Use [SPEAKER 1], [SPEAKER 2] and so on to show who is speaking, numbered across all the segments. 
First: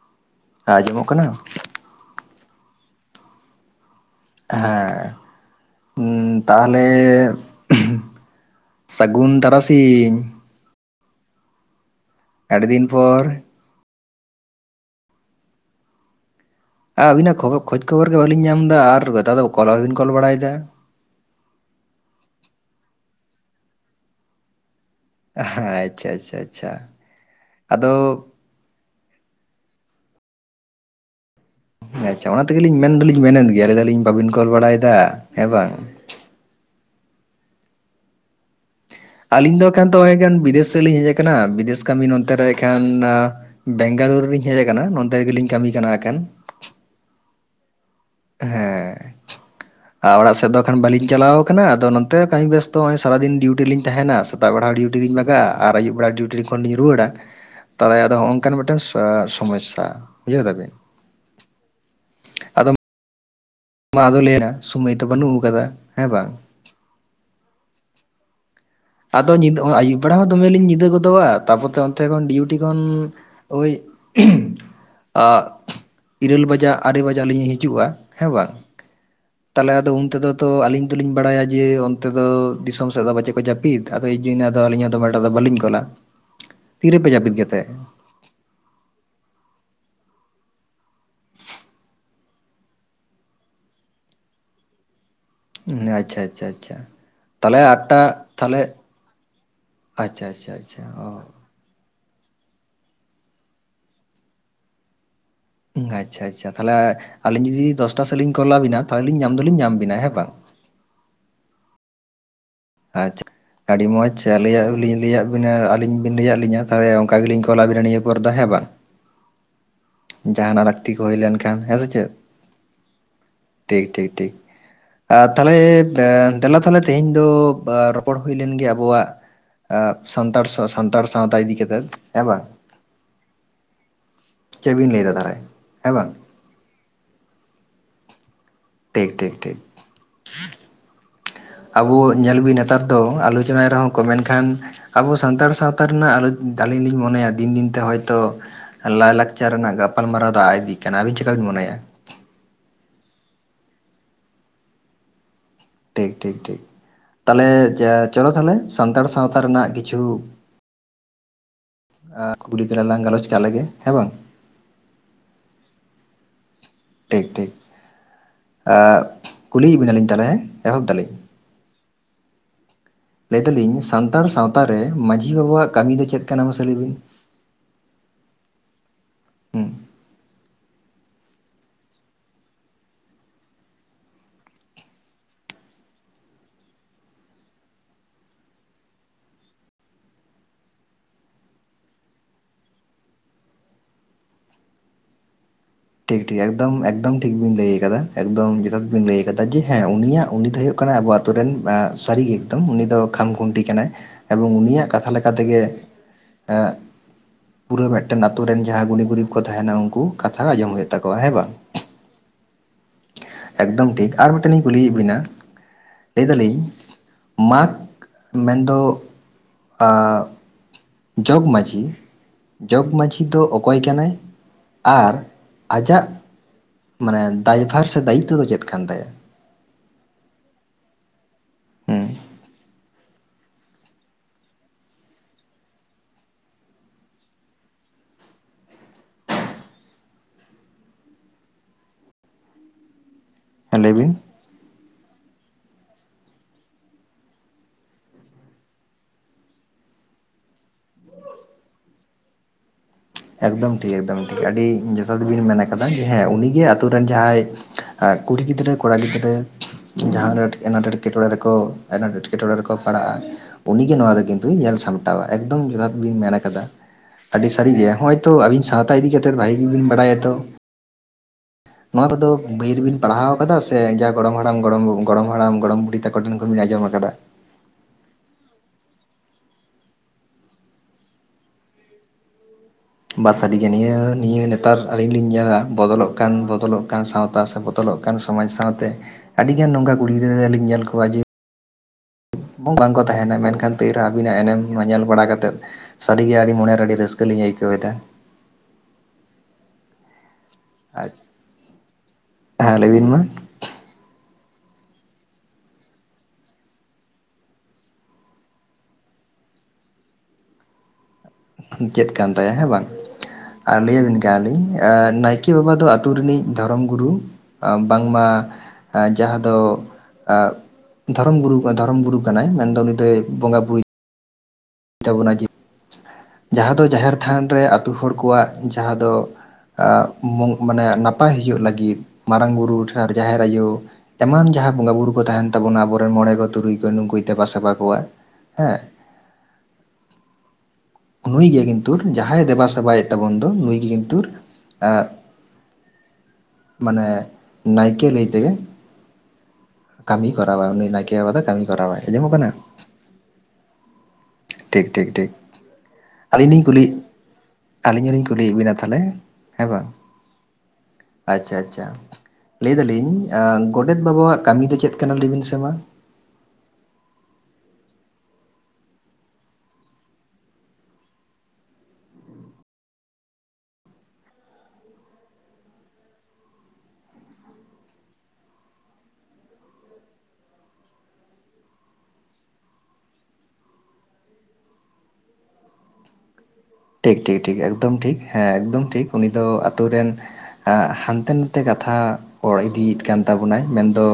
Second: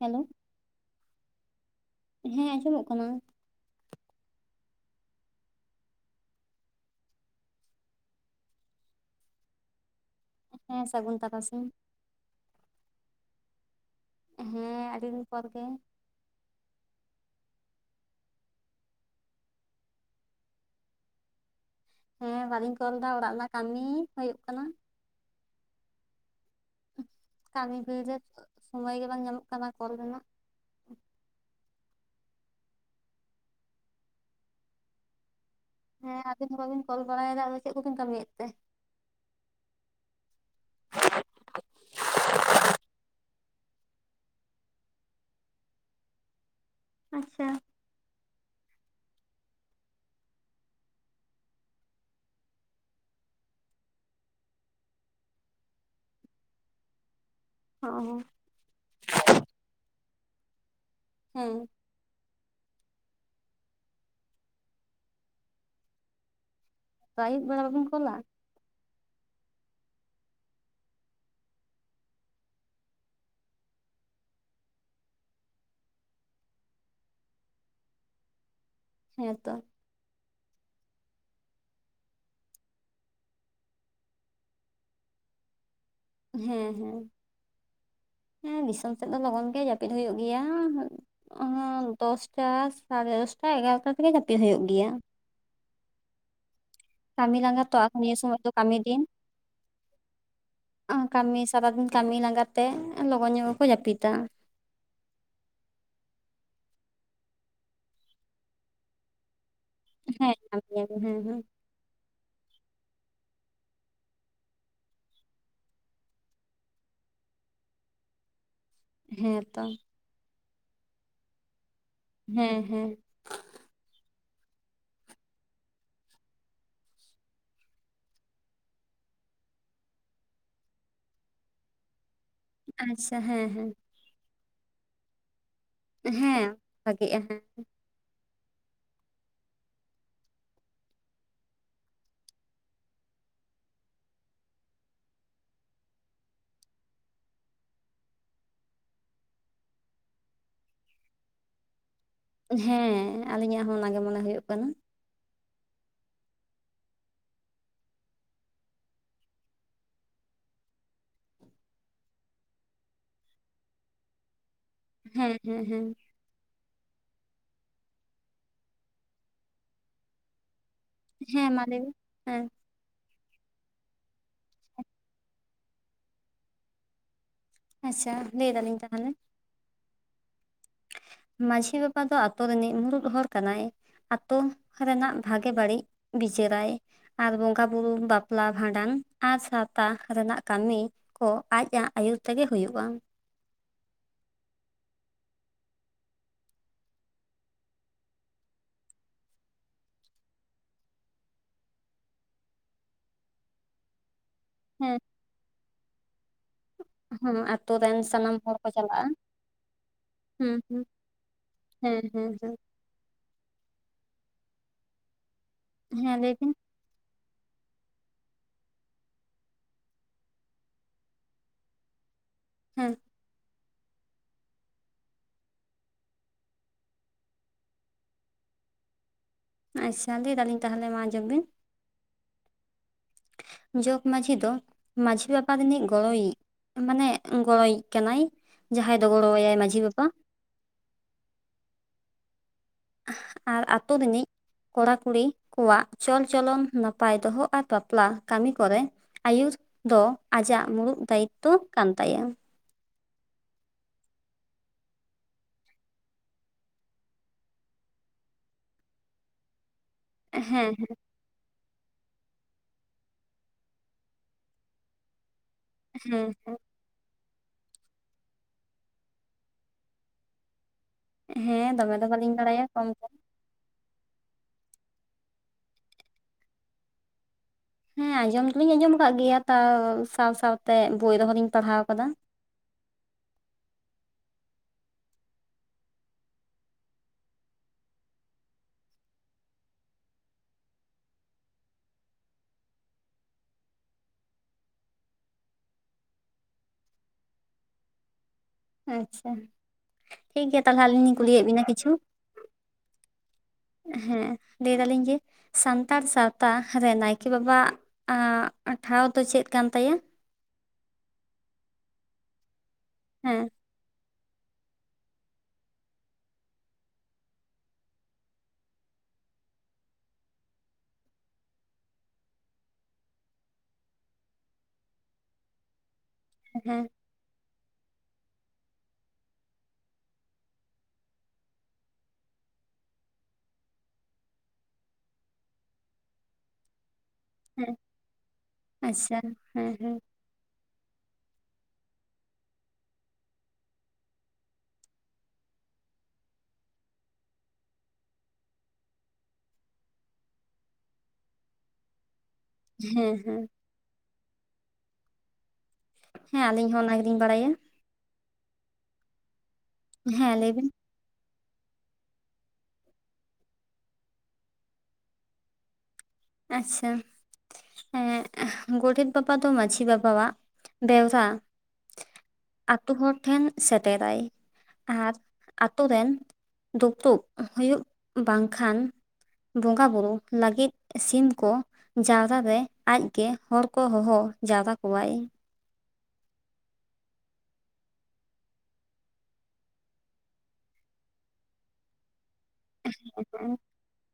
[SPEAKER 1] Hello.
[SPEAKER 2] ᱦᱮᱸ ᱟᱸᱡᱚᱢᱚᱜ ᱠᱟᱱᱟ?
[SPEAKER 1] ᱦᱮᱸ ᱟᱸᱡᱚᱢᱚᱜ ᱠᱟᱱᱟ᱾
[SPEAKER 2] ᱦᱮᱸ᱾ ᱩᱢ ᱛᱟᱦᱚᱞᱮ ᱩᱸᱦᱩ ᱥᱟᱜᱩᱱ ᱛᱟᱨᱟᱥᱤᱧ᱾
[SPEAKER 1] ᱦᱮᱸ ᱥᱟᱜᱩᱱ ᱛᱟᱨᱟᱥᱤᱧ᱾
[SPEAKER 2] ᱟᱰᱤ ᱫᱤᱱ ᱯᱚᱨ?
[SPEAKER 1] ᱦᱮᱸ ᱟᱹᱰᱤ ᱫᱤᱱ ᱯᱚᱨ ᱜᱮ ᱾
[SPEAKER 2] ᱟᱨ ᱟᱹᱵᱤᱱᱟᱜ ᱠᱷᱚᱵᱚᱨ ᱠᱷᱚᱡᱽ ᱠᱷᱚᱵᱚᱨ ᱜᱮ ᱵᱟᱹᱞᱤᱧ ᱧᱟᱢ ᱮᱫᱟ ᱟᱨ ᱱᱮᱛᱟᱨ ᱫᱚ ᱠᱚᱞ ᱦᱚ ᱵᱟᱵᱤᱱ ᱠᱚᱞ ᱵᱟᱲᱟᱭᱮᱫᱟ ᱾
[SPEAKER 1] ᱦᱮᱸ ᱵᱟᱹᱞᱤᱧ ᱠᱚᱞ ᱮᱫᱟ ᱚᱲᱟᱜ ᱨᱮᱱᱟᱜ ᱠᱟᱹᱢᱤ ᱦᱩᱭᱩᱜ ᱠᱟᱱᱟ ᱾
[SPEAKER 2] ᱦᱮᱸ ᱟᱪᱪᱷᱟ ᱟᱪᱪᱷᱟ ᱟᱪᱪᱷᱟ ᱾
[SPEAKER 1] ᱠᱟᱹᱢᱤ ᱫᱤᱱ ᱨᱮ ᱥᱚᱢᱚᱭ ᱜᱮ ᱵᱟᱝ ᱧᱟᱢᱚᱜ ᱠᱟᱱᱟ ᱠᱚᱞ ᱨᱮᱱᱟᱜ ᱾
[SPEAKER 2] ᱟᱪᱪᱷᱟ ᱾ ᱚᱱᱟ ᱛᱮᱜᱮ ᱞᱤᱧ ᱢᱮᱱ ᱫᱚ ᱞᱤᱧ ᱢᱮᱱ ᱮᱫ ᱜᱮᱭᱟ ᱢᱮᱱ ᱫᱟ ᱞᱤᱧ ᱵᱟᱵᱤᱱ ᱠᱚᱞ ᱵᱟᱲᱟᱭᱮᱫᱟ ᱦᱮᱸ ᱵᱟᱝ ᱾
[SPEAKER 1] ᱦᱮᱸ ᱟᱵᱤᱱ ᱦᱚ ᱵᱟᱵᱤᱱ ᱠᱚᱞ ᱵᱟᱲᱟᱭᱮᱫᱟ ᱾ ᱟᱫᱚ ᱪᱮᱫ ᱠᱚᱵᱤᱱ ᱠᱟᱹᱢᱤᱭᱮᱫ ᱛᱮ?
[SPEAKER 2] ᱟᱹᱞᱤᱧ ᱫᱚ ᱮᱠᱷᱟᱱ ᱫᱚ ᱠᱷᱟᱱ ᱵᱤᱫᱮᱥ ᱥᱮᱫ ᱞᱤᱧ ᱦᱮᱡ ᱟᱠᱟᱱᱟ ᱵᱤᱫᱮᱥ ᱠᱟᱹᱢᱤ ᱱᱚᱱᱛᱮ ᱨᱮ ᱮᱱᱠᱷᱟᱱ ᱵᱮᱝᱜᱟᱞᱳᱨ ᱞᱤᱧ ᱦᱮᱡ ᱟᱠᱟᱱᱟ ᱱᱚᱱᱛᱮ ᱨᱮ ᱜᱮᱞᱤᱧ ᱠᱟᱹᱢᱤ ᱠᱟᱱᱟ ᱮᱠᱷᱟᱱ
[SPEAKER 1] ᱟᱪᱪᱷᱟ ᱾
[SPEAKER 2] ᱦᱮᱸ ᱾ [inaudible] ᱟᱨ ᱚᱲᱟᱜ ᱥᱮᱫ ᱫᱚ ᱠᱷᱟᱱ ᱵᱟᱹᱞᱤᱧ ᱪᱟᱞᱟᱣ ᱟᱠᱟᱱᱟ ᱟᱫᱚ ᱱᱚᱱᱛᱮ ᱠᱟᱹᱢᱤ ᱵᱮᱥᱛᱚ ᱱᱚᱜᱼᱚᱭ ᱥᱟᱨᱟᱫᱤᱱ ᱰᱤᱭᱩᱴᱤ ᱞᱤᱧ ᱛᱟᱦᱮᱱᱟ ᱥᱮ ᱾ ᱥᱮᱛᱟᱜ ᱵᱮᱲᱟ ᱰᱤᱭᱩᱴᱤ ᱞᱤᱧ ᱵᱟᱜᱟᱜᱼᱟ ᱟᱨ ᱟᱹᱭᱩᱵ ᱵᱮᱲᱟ ᱰᱤᱭᱩᱴᱤ ᱠᱷᱚᱱᱤᱧ ᱨᱩᱣᱟᱹᱲᱟ ᱾ ᱛᱚᱵᱮ ᱟᱫᱚ
[SPEAKER 1] ᱦᱚᱸ
[SPEAKER 2] ᱦᱚᱸᱜ ᱱᱚᱝᱠᱟᱱ ᱢᱤᱫᱴᱮᱱ ᱥᱚᱢᱚᱥᱥᱟ ᱵᱩᱡᱷᱟᱹᱣ ᱫᱟᱵᱤᱱ ᱾
[SPEAKER 1] ᱦᱮᱸ᱾
[SPEAKER 2] ᱟᱫᱚ ᱢᱟ ᱟᱫᱚ ᱞᱟᱹᱭᱟ ᱥᱚᱢᱚᱭ ᱛᱚ ᱵᱟᱹᱱᱩᱜ ᱟᱠᱟᱫᱟ ᱦᱮᱸ ᱵᱟᱝ
[SPEAKER 1] ᱛᱚ ᱟᱹᱭᱩᱵ ᱵᱮᱲᱟ ᱵᱟᱵᱮᱱ ᱠᱚᱞᱟ?
[SPEAKER 2] ᱟᱫᱚ ᱧᱤᱫᱟᱹ ᱟᱹᱭᱩᱵ ᱵᱮᱲᱟ ᱦᱚᱸ ᱫᱚᱢᱮ ᱞᱤᱧ ᱧᱤᱫᱟᱹ ᱜᱚᱫᱚᱜᱼᱟ ᱛᱟᱯᱚᱨ ᱛᱮ ᱚᱱᱛᱮ ᱠᱷᱚᱱ ᱰᱤᱭᱩᱴᱤ ᱠᱷᱚᱱ ᱦᱳᱭ ᱤᱨᱟᱹᱞ ᱵᱟᱡᱟᱜ ᱤᱨᱟᱹᱞ ᱵᱟᱡᱟᱜ ᱟᱹᱞᱤᱧ ᱞᱤᱧ ᱦᱤᱡᱩᱜᱼᱟ ᱦᱮᱸ ᱵᱟᱝ ᱾
[SPEAKER 1] ᱦᱮᱸ ᱛᱚ
[SPEAKER 2] ᱛᱟᱦᱚᱞᱮ ᱟᱫᱚ ᱩᱱ ᱛᱮᱫᱚ ᱛᱚ ᱟᱞᱤᱧ ᱫᱚ ᱞᱤᱧ ᱵᱟᱲᱟᱭᱟ ᱡᱮ ᱚᱱᱛᱮ ᱫᱚ ᱫᱤᱥᱚᱢ ᱥᱮᱫ ᱫᱚ ᱯᱟᱪᱮᱫ ᱠᱚ ᱡᱟᱯᱤᱫ? ᱦᱟᱯᱤᱛ ᱟᱫᱚ ᱮᱭ ᱡᱟᱱᱱᱳ ᱟᱹᱞᱤ ᱦᱚ ᱫᱚᱢᱮ ᱮᱠᱴᱟ ᱫᱚ ᱵᱟᱹᱞᱤᱧ ᱠᱚᱞᱟ ᱾
[SPEAKER 1] ᱦᱮᱸ ᱦᱮᱸ ᱦᱮᱸ ᱾ ᱫᱤᱥᱚᱢ ᱥᱮᱫ ᱫᱚ ᱞᱚᱜᱚᱱ ᱜᱮ ᱡᱟᱹᱯᱤᱫ ᱦᱩᱭᱩᱜ ᱜᱮᱭᱟ ᱾ ᱫᱚᱥᱴᱟ ᱥᱟᱲᱮ ᱫᱚᱥᱴᱟ ᱮᱜᱟᱨᱚᱴᱟ ᱛᱮᱜᱮ ᱡᱟᱹᱯᱤᱫ ᱦᱩᱭᱩᱜ ᱜᱮᱭᱟ ᱾
[SPEAKER 2] ᱟᱪᱪᱷᱟ ᱟᱪᱪᱷᱟ ᱟᱪᱪᱷᱟ ᱾
[SPEAKER 1] ᱠᱟᱹᱢᱤ ᱞᱟᱸᱜᱟ ᱛᱚ ᱱᱤᱭᱟᱹ ᱥᱚᱢᱚᱭ ᱫᱚ ᱠᱟᱹᱢᱤ ᱫᱤᱱ
[SPEAKER 2] ᱟᱪᱪᱷᱟ ᱟᱪᱪᱷᱟ ᱟᱪᱪᱷᱟ ᱚ
[SPEAKER 1] ᱠᱟᱹᱢᱤ ᱥᱟᱨᱟᱫᱤᱱ ᱠᱟᱹᱢᱤ ᱞᱟᱸᱜᱟ ᱛᱮ ᱞᱚᱜᱚᱱ ᱧᱚᱜ ᱜᱮ ᱠᱚ ᱡᱟᱹᱯᱤᱫᱟ ᱾
[SPEAKER 2] ᱟᱪᱪᱷᱟᱪᱷᱟ ᱾ ᱛᱟᱦᱚᱞᱮ ᱟᱹᱞᱤᱧ ᱡᱩᱫᱤ ᱫᱚᱥᱴᱟ ᱥᱮᱫ ᱞᱤᱧ ᱠᱚᱞ ᱟᱵᱤᱱᱟ ᱛᱟᱦᱚᱞᱮ ᱧᱟᱢ ᱫᱚ ᱞᱤᱧ ᱧᱟᱢ ᱵᱤᱱᱟ ᱵᱟᱝ
[SPEAKER 1] ᱦᱮᱸ ᱾ ᱧᱟᱢ ᱜᱮ ᱾ ᱦᱮᱸ ᱦᱮᱸ ᱾
[SPEAKER 2] ᱟᱪᱪᱷᱟ ᱾ ᱟᱹᱰᱤ ᱢᱚᱡᱽ ᱟᱞᱮᱭᱟᱜ ᱞᱤᱧ ᱞᱟᱹᱭᱟᱫ ᱵᱮᱱᱟ ᱟᱹᱞᱤᱧ ᱵᱤᱱ ᱞᱟᱹᱭᱟᱫ ᱞᱤᱟᱹ ᱛᱟᱦᱚᱞᱮ ᱚᱱᱠᱟ ᱜᱮ ᱞᱤᱧ ᱠᱚᱞ ᱟᱵᱤᱱᱟ ᱱᱤᱭᱟᱹ ᱯᱚᱨ ᱫᱚ ᱾ ᱦᱮᱸ ᱵᱟᱝ
[SPEAKER 1] ᱦᱮᱸᱛᱚ ᱾
[SPEAKER 2] ᱡᱟᱦᱟᱱᱟᱜ ᱞᱟᱹᱠᱛᱤ ᱠᱚ ᱦᱩᱭ ᱞᱮᱱᱠᱷᱟᱱ ᱾ ᱦᱮᱸ ᱥᱮ ᱪᱮᱫ?
[SPEAKER 1] ᱦᱮᱸ ᱦᱮᱸ ᱾
[SPEAKER 2] ᱴᱷᱤᱠ ᱴᱷᱤᱠ ᱴᱷᱤᱠ ᱾ ᱟᱨ ᱛᱟᱦᱞᱮ ᱫᱮᱞᱟ ᱛᱟᱦᱚᱞᱮ ᱛᱮᱦᱮᱧ ᱫᱚ ᱨᱚᱯᱚᱲ ᱦᱩᱭ ᱞᱮᱱ ᱜᱮ ᱟᱵᱚᱣᱟᱜ ᱥᱟᱱᱛᱟᱲ ᱥᱟᱱᱛᱟᱲ ᱥᱟᱶᱛᱟ ᱤᱫᱤ ᱠᱟ ᱠᱟᱛᱮᱫ ᱾ ᱦᱮᱸ ᱵᱟᱝ?
[SPEAKER 1] ᱟᱪᱪᱷᱟ ᱾ᱦᱮᱸ ᱦᱮᱸ ᱾
[SPEAKER 2] ᱪᱮᱫ ᱵᱤᱱ ᱞᱟᱹᱭ ᱫᱟ ᱛᱟᱦᱚᱞᱮ?
[SPEAKER 1] ᱦᱮᱸ ᱾ ᱵᱷᱟᱜᱤᱜᱼᱟ ᱦᱮᱸ ᱾
[SPEAKER 2] ᱴᱷᱤᱠ ᱴᱷᱤᱠ ᱴᱷᱤᱠ ᱾ ᱟᱵᱚ ᱧᱮᱞ ᱵᱤᱱ ᱱᱮᱛᱟᱨ ᱫᱚ ᱟᱞᱳᱪᱚᱱᱟᱭ ᱨᱮᱦᱚᱸ ᱠᱚ ᱢᱮᱱ ᱠᱷᱟᱱ ᱟᱵᱚ ᱥᱟᱱᱛᱟᱲ ᱥᱟᱶᱛᱟ ᱨᱮᱱᱟᱜ ᱟᱹᱞᱤᱧ ᱞᱤᱧ ᱢᱚᱱᱮᱭᱟ ᱫᱤᱱ ᱫᱤᱱᱛᱮ ᱦᱚᱭᱛᱳ ᱞᱟᱭᱼᱞᱟᱠᱪᱟᱨ ᱨᱮᱱᱟᱜ ᱜᱟᱯᱟᱞᱢᱟᱨᱟᱣ ᱫᱚ ᱟᱭ ᱤᱫᱤᱜ ᱠᱟᱱᱟ ᱾ ᱟᱹᱵᱤᱱ ᱪᱤᱠᱟ ᱵᱤᱱ ᱢᱚᱱᱮᱭᱟ?
[SPEAKER 1] ᱦᱮᱸ ᱾ ᱟᱹᱞᱤᱧᱟᱜ ᱦᱚᱸ ᱚᱱᱟᱜᱮ ᱢᱚᱱᱮ ᱦᱩᱭᱩᱜ ᱠᱟᱱᱟ ᱾
[SPEAKER 2] ᱴᱷᱤᱠ ᱴᱷᱤᱠ ᱴᱷᱤᱠ ᱾ ᱛᱟᱦᱞᱮ ᱪᱚᱞᱚ ᱛᱟᱦᱞᱮ ᱥᱟᱱᱛᱟᱲ ᱥᱟᱶᱛᱟ ᱨᱮᱱᱟᱜ ᱠᱤᱪᱷᱩ ᱠᱩᱠᱞᱤ ᱛᱟᱞᱟᱝ ᱞᱟᱝ ᱜᱟᱞᱚᱪ ᱠᱟᱜ ᱜᱮ ᱾ ᱦᱮᱸ ᱵᱟᱝ?
[SPEAKER 1] ᱦᱮᱸ ᱦᱮᱸ ᱦᱮᱸ᱾
[SPEAKER 2] ᱴᱷᱤᱠ ᱴᱷᱤᱠ᱾ ᱟ ᱠᱩᱞᱤᱭᱮᱫ ᱵᱮᱱᱟᱞᱤᱧ ᱛᱟᱞᱦᱮ ᱮᱦᱚᱵ ᱫᱟᱞᱤᱧ᱾
[SPEAKER 1] ᱦᱮᱸ ᱢᱟ ᱞᱟᱹᱭ ᱵᱮ ᱦᱮᱸ᱾
[SPEAKER 2] ᱞᱟᱹᱭ ᱫᱟᱞᱤᱧ ᱥᱟᱱᱛᱟᱲ ᱥᱟᱶᱛᱟ ᱨᱮ ᱢᱟᱺᱡᱷᱤ ᱵᱟᱵᱟᱣᱟᱜ ᱠᱟᱹᱢᱤ ᱫᱚ ᱪᱮᱫ ᱠᱟᱱᱟ ᱢᱟᱥᱮ ᱞᱟᱹᱭ ᱵᱤᱱ?
[SPEAKER 1] ᱦᱩᱭ ᱥᱮ ᱞᱟᱹᱭ ᱫᱟᱞᱤᱧ ᱛᱟᱦᱚᱞᱮ
[SPEAKER 2] ᱦᱩᱸ
[SPEAKER 1] ᱢᱟᱺᱡᱷᱤ ᱵᱟᱵᱟ ᱫᱚ ᱟᱛᱳ ᱨᱤᱱᱤᱜ ᱢᱩᱲᱩᱫ ᱦᱚᱲ ᱠᱟᱱᱟᱭ᱾ ᱟᱛᱳ ᱨᱮᱱᱟᱜ ᱵᱷᱟᱜᱮ ᱵᱟᱹᱲᱤᱡ ᱵᱤᱪᱟᱹᱨᱟᱭ᱾ ᱟᱨ ᱵᱚᱸᱜᱟ ᱵᱩᱨᱩ ᱵᱟᱯᱞᱟ ᱵᱷᱟᱸᱰᱟᱱ ᱟᱨ ᱥᱟᱶᱛᱟ ᱨᱮᱱᱟᱜ ᱠᱟᱹᱢᱤ ᱠᱚ ᱟᱡ ᱟᱜ ᱟᱹᱭᱩᱨ ᱛᱮᱜᱮ ᱦᱩᱭᱩᱜᱼᱟ᱾
[SPEAKER 2] ᱴᱷᱤᱠ ᱴᱷᱤᱠ ᱮᱠᱫᱚᱢ ᱮᱠᱫᱚᱢ ᱴᱷᱤᱠ ᱵᱤᱱ ᱞᱟᱹᱭᱟᱠᱟᱫᱟ᱾ ᱮᱠᱫᱚᱢ ᱡᱚᱛᱷᱟᱛ ᱵᱤᱱ ᱞᱟᱹᱭᱟᱠᱟᱫᱟ, ᱡᱮ ᱦᱮᱸ ᱩᱱᱤᱭᱟᱜ ᱩᱱᱤ ᱫᱚ ᱦᱳᱭᱳᱜ ᱠᱟᱱᱟᱭ ᱟᱵᱚ ᱟᱛᱩ ᱨᱮᱱ ᱥᱟᱹᱨᱤ ᱜᱮ ᱮᱠᱫᱚᱢ ᱩᱱᱤ ᱫᱚ ᱠᱷᱟᱢ ᱜᱩᱱᱴᱤ ᱠᱟᱱᱟᱭ ᱾ ᱮᱵᱚᱝ ᱩᱱᱤᱭᱟᱜ
[SPEAKER 1] ᱦᱮᱸ
[SPEAKER 2] ᱠᱟᱛᱷᱟ ᱞᱮᱠᱟ ᱛᱮ ᱜᱮ ᱮᱜ
[SPEAKER 1] ᱦᱮᱸ ᱟᱛᱳ
[SPEAKER 2] ᱯᱩᱨᱟᱹ
[SPEAKER 1] ᱨᱮᱱ
[SPEAKER 2] ᱢᱤᱜᱴᱮᱱ
[SPEAKER 1] ᱥᱟᱱᱟᱢ ᱦᱚᱲ
[SPEAKER 2] ᱟᱛᱳᱨᱮᱱ
[SPEAKER 1] ᱠᱚ
[SPEAKER 2] ᱡᱟᱦᱟᱸ ᱜᱩᱱᱤ
[SPEAKER 1] ᱪᱟᱞᱟᱜᱼᱟ
[SPEAKER 2] ᱜᱩᱨᱤᱵ ᱠᱚ ᱛᱟᱦᱮᱱᱟ ᱩᱝᱠᱩ ᱠᱟᱛᱷᱟ ᱛᱷᱟ ᱠᱚ
[SPEAKER 1] ᱦᱩᱸ
[SPEAKER 2] ᱟᱸᱡᱚᱢ
[SPEAKER 1] ᱦᱩᱸ
[SPEAKER 2] ᱦᱩᱭᱩᱜ ᱛᱟᱠᱚᱣᱟ ᱦᱮᱸ ᱵᱟᱝ?
[SPEAKER 1] ᱦᱮᱸ ᱦᱮᱸ ᱦᱮᱸ
[SPEAKER 2] ᱮᱠᱫᱚᱢ ᱴᱷᱤᱠ᱾ ᱟᱨ ᱢᱤᱜᱴᱮᱱ ᱤᱧ ᱠᱩᱞᱤᱭᱮᱜ ᱵᱤᱱᱟ
[SPEAKER 1] ᱦᱮᱸ
[SPEAKER 2] ᱞᱟᱹᱭ
[SPEAKER 1] ᱵᱤᱱ
[SPEAKER 2] ᱫᱟᱞᱤᱧ ᱢᱟᱜᱽ ᱢᱮᱱᱫᱚ ᱟᱸ ᱡᱚᱜᱽᱢᱟᱺᱡᱷᱤ
[SPEAKER 1] ᱦᱮᱸ
[SPEAKER 2] ᱡᱚᱜᱽᱢᱟᱺᱡᱷᱤ ᱫᱚ ᱚ ᱠᱚᱭ ᱠᱟᱱᱟᱭ ᱟᱨ ᱟᱡᱟᱜ ᱢᱟᱱᱮ ᱫᱟᱭᱵᱷᱟᱨ ᱥᱮ ᱫᱟᱭᱤᱛᱛᱚ ᱫᱚ ᱪᱮᱫ ᱠᱟᱱ ᱛᱟᱭᱟ?
[SPEAKER 1] ᱟᱪᱷᱟ ᱞᱟᱹᱭ ᱫᱟᱞᱤᱧ ᱛᱟᱦᱚᱞᱮ ᱢᱟ ᱟᱡᱚᱢ ᱵᱤᱱ᱾
[SPEAKER 2] ᱦᱚᱸ᱾
[SPEAKER 1] ᱡᱚᱜᱽ ᱢᱟᱺᱡᱷᱤ ᱫᱚ ᱢᱟᱺᱡᱷᱤ ᱵᱟᱵᱟ ᱨᱤᱱᱤᱡ ᱜᱚᱲᱚᱭᱤᱡ ᱢᱟᱱᱮ ᱜᱚᱲᱚᱭᱤᱡ ᱠᱟᱱᱟᱭ ᱡᱟᱦᱟᱸᱭ ᱫᱚ ᱜᱚᱲᱚ ᱣᱟᱭᱟᱭ ᱢᱟᱺᱡᱷᱤ ᱵᱟᱵᱟ᱾ ᱟᱨ
[SPEAKER 2] ᱞᱟᱹᱭ
[SPEAKER 1] ᱟᱹᱛᱳ
[SPEAKER 2] ᱵᱤᱱ
[SPEAKER 1] ᱨᱤᱱᱤᱡ ᱠᱚᱲᱟ ᱠᱩᱲᱤ ᱠᱚᱣᱟᱜ ᱪᱚᱞ ᱪᱚᱞᱚᱱ ᱱᱟᱯᱟᱭ ᱫᱚᱦᱚ ᱟᱨ ᱵᱟᱯᱞᱟ ᱠᱟᱹᱢᱤ ᱠᱚᱨᱮ ᱟᱭᱩᱨ ᱫᱚ ᱟᱡᱟᱜ ᱢᱩᱬᱩᱫ ᱫᱟᱭᱤᱛᱛᱚ ᱠᱟᱱ ᱛᱟᱭᱟ᱾
[SPEAKER 2] ᱮᱠᱫᱚᱢ ᱴᱷᱤᱠ ᱮᱠᱫᱚᱢ ᱴᱷᱤᱠ ᱟᱹᱰᱤ ᱡᱚᱛᱷᱟᱛ ᱵᱤᱱ ᱢᱮᱱ ᱠᱟᱫᱟ ᱡᱮ ᱦᱮᱸ ᱩᱱᱤᱜᱮ ᱟᱛᱳ ᱨᱮᱱ ᱡᱟᱦᱟᱸᱭ ᱟ ᱠᱩᱲᱤ ᱜᱤᱫᱽᱨᱟᱹ ᱠᱚᱲᱟ ᱜᱤᱫᱽᱨᱟᱹ ᱡᱟᱦᱟᱱ ᱮᱰ
[SPEAKER 1] ᱦᱮᱸ
[SPEAKER 2] ᱮᱱᱟᱴ ᱮᱴᱠᱮᱴᱚᱬᱮ ᱨᱮᱠᱚ ᱮᱱᱟᱴ ᱮᱴᱠᱮᱴᱚᱬᱮ ᱨᱮᱠᱚ ᱯᱟᱲᱟᱜᱼᱟ, ᱩᱱᱤ ᱜᱮ ᱱᱚᱣᱟ ᱫᱚ ᱠᱤᱱᱛᱩᱭ ᱧᱮᱞ ᱥᱟᱢ ᱴᱟᱣᱟ ᱮᱠᱫᱚᱢ ᱡᱚᱛᱷᱟᱛ ᱵᱤᱱ
[SPEAKER 1] ᱦᱮᱸ
[SPEAKER 2] ᱢᱮᱱ
[SPEAKER 1] ᱦᱮᱸ
[SPEAKER 2] ᱠᱟᱫᱟ ᱟᱹᱰᱤ ᱥᱟᱹᱨᱤ ᱜᱮ ᱦᱚᱸᱜᱼᱚᱭ ᱛᱚ ᱟᱵᱤᱱ ᱥᱟᱶᱛᱟ ᱤᱫᱤ ᱠᱟᱛᱮᱫ ᱵᱷᱟᱜᱤ ᱜᱮᱵᱤᱱ ᱵᱟᱰᱟᱭᱟ ᱛᱚ
[SPEAKER 1] ᱦᱮᱸ ᱫᱚ
[SPEAKER 2] ᱱᱚᱣᱟ ᱠᱚᱫᱚ
[SPEAKER 1] ᱵᱟᱹᱞᱤᱧ ᱵᱟᱲᱟᱭᱟ
[SPEAKER 2] ᱵᱟᱹᱭ
[SPEAKER 1] ᱠᱚᱢ
[SPEAKER 2] ᱨᱮᱵᱤᱱ ᱯᱟᱲᱦᱟᱣ ᱠᱟᱫᱟ ᱥᱮ ᱡᱟ ᱜᱚᱲᱚᱢ ᱦᱟᱲᱟᱢ ᱜᱚᱲᱚᱢ ᱜᱚᱲᱚᱢ ᱦᱟᱲᱟᱢ ᱜᱚᱲᱚᱢ ᱵᱩᱰᱤ ᱛᱟᱠᱚ ᱴᱷᱮᱱ ᱠᱷᱚᱱ ᱵᱮᱱ ᱟᱸᱡᱚᱢ ᱠᱟᱫᱟ?
[SPEAKER 1] ᱦᱮᱸ ᱟᱸᱡᱚᱢ ᱫᱚᱞᱤᱧ ᱟᱸᱚᱢ ᱠᱟᱜ ᱜᱮᱭᱟ᱾ ᱛᱟᱣ ᱥᱟᱶ ᱥᱟᱶᱛᱮ ᱵᱚᱭ ᱨᱮᱦᱚᱸ ᱞᱤᱧ ᱯᱟᱲᱦᱟᱣ ᱠᱟᱫᱟ᱾
[SPEAKER 2] ᱵᱟ ᱥᱟᱹᱨᱤᱜᱮ ᱱᱤᱭᱟᱹ ᱱᱤᱭᱟᱹ ᱱᱮᱛᱟᱨ ᱟᱹᱞᱤᱧ ᱞᱤᱧ ᱧᱮᱞ ᱫᱟ ᱵᱚᱫᱚᱞᱚᱜ ᱠᱟᱱ ᱵᱚᱫᱚᱞᱚᱜ ᱠᱟᱱ ᱥᱟᱶᱛᱟ ᱥᱮ ᱵᱚ ᱫᱚᱞᱚᱜ ᱠᱟᱱ ᱥᱚᱢᱟᱡᱽ ᱥᱟᱶᱛᱮ ᱟᱹᱰᱤᱜᱮ ᱱᱚᱝᱠᱟ ᱠᱩᱲᱤ ᱜᱤᱫᱽᱨᱟᱹ ᱞᱤᱧ ᱧᱮᱞ ᱠᱚᱣᱟ ᱡᱮ ᱵᱟᱝᱠᱚ ᱛᱟᱦᱮᱱᱟ ᱢᱮᱱᱠᱷᱟᱱ ᱛᱟᱹᱭ ᱨᱮᱦᱚᱸ ᱟᱹᱵᱤᱱᱟᱜ ᱮᱱᱮᱢ ᱧᱮᱞ ᱵᱟᱲᱟ ᱠᱟᱛᱮᱫ ᱥᱟᱹᱨᱤᱜᱮ ᱟᱹᱰᱤ ᱢᱚᱱᱮᱨᱮ ᱟᱹᱰᱤ ᱨᱟᱹᱥᱠᱟᱹ ᱞᱤᱧ ᱟᱹᱭᱠᱟᱹᱣᱮᱫᱟ᱾
[SPEAKER 1] ᱟᱪᱷᱟ ᱴᱷᱤᱠᱜᱮᱭᱟ ᱛᱟᱞᱦᱮ ᱟᱹᱞᱤᱧ ᱞᱤᱧ ᱠᱩᱞᱤᱭᱮᱜ ᱵᱤᱱᱟ ᱠᱤᱪᱷᱩ?
[SPEAKER 2] ᱦᱮᱸ ᱞᱟᱹᱭ ᱵᱤᱱ ᱢᱟ
[SPEAKER 1] ᱦᱮᱸ ᱞᱟᱹᱭ ᱫᱟᱞᱤᱧ ᱡᱮ ᱥᱟᱱᱛᱟᱲ ᱥᱟᱶᱛᱟ ᱨᱮ ᱱᱟᱭᱠᱮ ᱵᱟᱵᱟᱣᱟᱜ ᱟᱸᱜ ᱴᱷᱟᱶ ᱫᱚ ᱪᱮᱫ ᱠᱟᱱ ᱛᱟᱭᱟ?
[SPEAKER 2] ᱪᱮᱫ ᱠᱟᱱ ᱛᱟᱭᱟ ᱦᱮᱸ ᱵᱟᱝ?
[SPEAKER 1] ᱦᱮᱸ᱾
[SPEAKER 2] ᱟᱨ ᱞᱟᱹᱭᱟ ᱵᱤᱱ ᱠᱟᱱᱟ ᱞᱤᱧ ᱱᱟᱭᱠᱮ ᱵᱟᱵᱟ ᱫᱚ ᱟᱛᱳ ᱨᱤᱱᱤᱡ ᱫᱷᱚᱨᱚᱢ ᱜᱩᱨᱩ ᱵᱟᱝᱢᱟ ᱡᱟᱦᱟᱸ ᱫᱚ ᱟ ᱫᱷᱚᱨᱚᱢ ᱜᱩᱨᱩ ᱫᱷᱚᱨᱚᱢ ᱵᱩᱨᱩ ᱠᱟᱱᱟᱭ ᱢᱮᱱᱫᱚ ᱩᱱᱤ ᱫᱚᱭ ᱵᱚᱸᱜᱟ ᱵᱩᱭ ᱛᱟᱵᱩᱱᱟ ᱡᱮ ᱡᱟᱦᱟᱸ
[SPEAKER 1] ᱦᱮᱸ
[SPEAKER 2] ᱫᱚ ᱡᱟᱦᱮᱨ ᱛᱷᱟᱱ ᱨᱮ ᱟᱛᱳ ᱦᱚᱲ ᱠᱚᱣᱟᱜ ᱡᱟᱦᱟᱸ ᱫᱚ ᱟᱸᱜ ᱢᱚᱝ ᱢᱟᱱᱮ ᱱᱟᱯᱟᱭ ᱦᱩᱭᱩᱜ ᱞᱟᱹᱜᱤᱫ ᱢᱟᱨᱟᱝ ᱵᱩᱨᱩ ᱴᱷᱮᱱ ᱟᱨ ᱡᱟᱦᱮᱨ ᱟᱭᱳ ᱮᱢᱟᱱ ᱡᱟᱦᱟᱸ ᱵᱚᱸᱜᱟ ᱵᱩᱨᱩ ᱠᱚ ᱛᱟᱦᱮᱱ ᱛᱟᱵᱚᱱᱟ ᱟᱵᱚᱨᱮᱱ ᱢᱚᱬᱮ ᱠᱚ ᱛᱩᱨᱩᱭ ᱠᱚ ᱱᱩᱝᱠᱩᱭ
[SPEAKER 1] ᱦᱮᱸ [unintelligible] ᱟᱪᱪᱷᱟ ᱦᱮᱸ ᱦᱮᱸᱼᱼ
[SPEAKER 2] ᱱᱩᱭ ᱜᱮ ᱠᱤᱱᱛᱩ ᱡᱟᱦᱟᱸᱭ ᱫᱮᱵᱟ ᱥᱮᱵᱟᱭᱮᱜ ᱛᱟᱵᱚᱱ ᱫᱚ ᱱᱩᱭ ᱜᱮ ᱠᱤᱱᱛᱩᱼᱼ ᱢᱟᱱᱮ ᱱᱟᱭᱠᱮ ᱞᱟᱹᱭ ᱛᱮᱜᱮᱼᱼ ᱠᱟᱹᱢᱤ ᱠᱚᱨᱟᱣᱟᱭ ᱩᱱᱤ ᱱᱟᱭᱠᱮ ᱵᱟᱵᱟ ᱫᱚ ᱠᱟᱹᱢᱤ ᱠᱚᱨᱟᱟᱣᱟᱭ᱾ ᱟᱸᱡᱚᱢᱚᱜ ᱠᱟᱱᱟ?
[SPEAKER 1] ᱦᱮᱸ ᱦᱮᱸ᱾
[SPEAKER 2] ᱴᱷᱤᱠ ᱴᱷᱤᱠ ᱴᱷᱤᱠ᱾
[SPEAKER 1] ᱦᱮᱸ
[SPEAKER 2] ᱟᱹᱞᱤᱧ ᱞᱤᱧ
[SPEAKER 1] ᱦᱚᱸ
[SPEAKER 2] ᱠᱩᱞᱤᱭᱮᱫ
[SPEAKER 1] ᱚᱱᱟ ᱜᱮᱞᱤᱧ ᱵᱟᱲᱟᱭᱟ
[SPEAKER 2] [unintelligible] ᱟᱹᱞᱤᱧ ᱦᱚᱞᱤᱧ ᱠᱩᱞᱤᱭᱮᱫ ᱵᱤᱱᱟ ᱛᱟᱦᱚᱞᱮ ᱦᱮᱸ ᱵᱟᱝᱼᱼ
[SPEAKER 1] ᱦᱮᱸ ᱞᱟᱹᱭᱵᱤᱱᱼᱼ
[SPEAKER 2] ᱟᱪᱪᱷᱟ ᱟᱪᱪᱷᱟᱼᱼ ᱞᱟᱹᱭ ᱮᱫᱟᱞᱤᱧ ᱜᱚᱰᱮᱛ ᱵᱟᱵᱟᱣᱟᱜ ᱠᱟᱹᱢᱤ ᱫᱚ ᱪᱮᱫ ᱠᱟᱱᱟ ᱞᱟᱹᱭᱵᱤᱱ ᱥᱮᱢᱟ?
[SPEAKER 1] ᱟᱪᱪᱷᱟ ᱾ ᱦᱮᱸ ᱜᱚᱰᱮᱛ ᱵᱟᱵᱟ ᱫᱚ ᱢᱟᱺᱡᱷᱤ ᱵᱟᱵᱟᱣᱟᱜ ᱵᱮᱣᱨᱟᱼᱼ ᱟᱹᱛᱩ ᱦᱚᱲ ᱴᱷᱮᱱ ᱥᱮᱴᱮᱨᱟᱭ᱾ ᱟᱨ ᱟᱛᱳ ᱨᱮᱱ ᱫᱩᱯᱲᱩᱵ ᱦᱩᱭᱩᱜ ᱵᱟᱝᱠᱷᱟᱱᱼᱼ ᱵᱚᱸᱜᱟ ᱵᱩᱨᱩ ᱞᱟᱹᱜᱤᱫᱼᱼ ᱥᱤᱢ ᱠᱚ ᱡᱟᱣᱨᱟ ᱨᱮ ᱟᱡᱜᱮ ᱦᱚᱲ ᱠᱚ ᱦᱚᱦᱚ ᱡᱟᱣᱨᱟ ᱠᱚᱣᱟᱭ᱾
[SPEAKER 2] ᱴᱷᱤᱠ ᱴᱷᱤᱠ ᱴᱷᱤᱠ ᱮᱠᱫᱚᱢ ᱴᱷᱤᱠ ᱦᱮᱸ ᱮᱠᱫᱚᱢ ᱴᱷᱤᱠ ᱩᱱᱤ ᱫᱚ ᱟᱹᱛᱩ ᱨᱮᱱᱼᱼ ᱦᱟᱱᱛᱮ ᱱᱟᱛᱮ ᱠᱟᱛᱷᱟᱼᱼ ᱦᱚᱭ ᱤᱫᱤᱭᱤᱫ ᱠᱟᱱ ᱛᱟᱵᱚᱱᱟᱭ ᱢᱮᱱᱫᱚ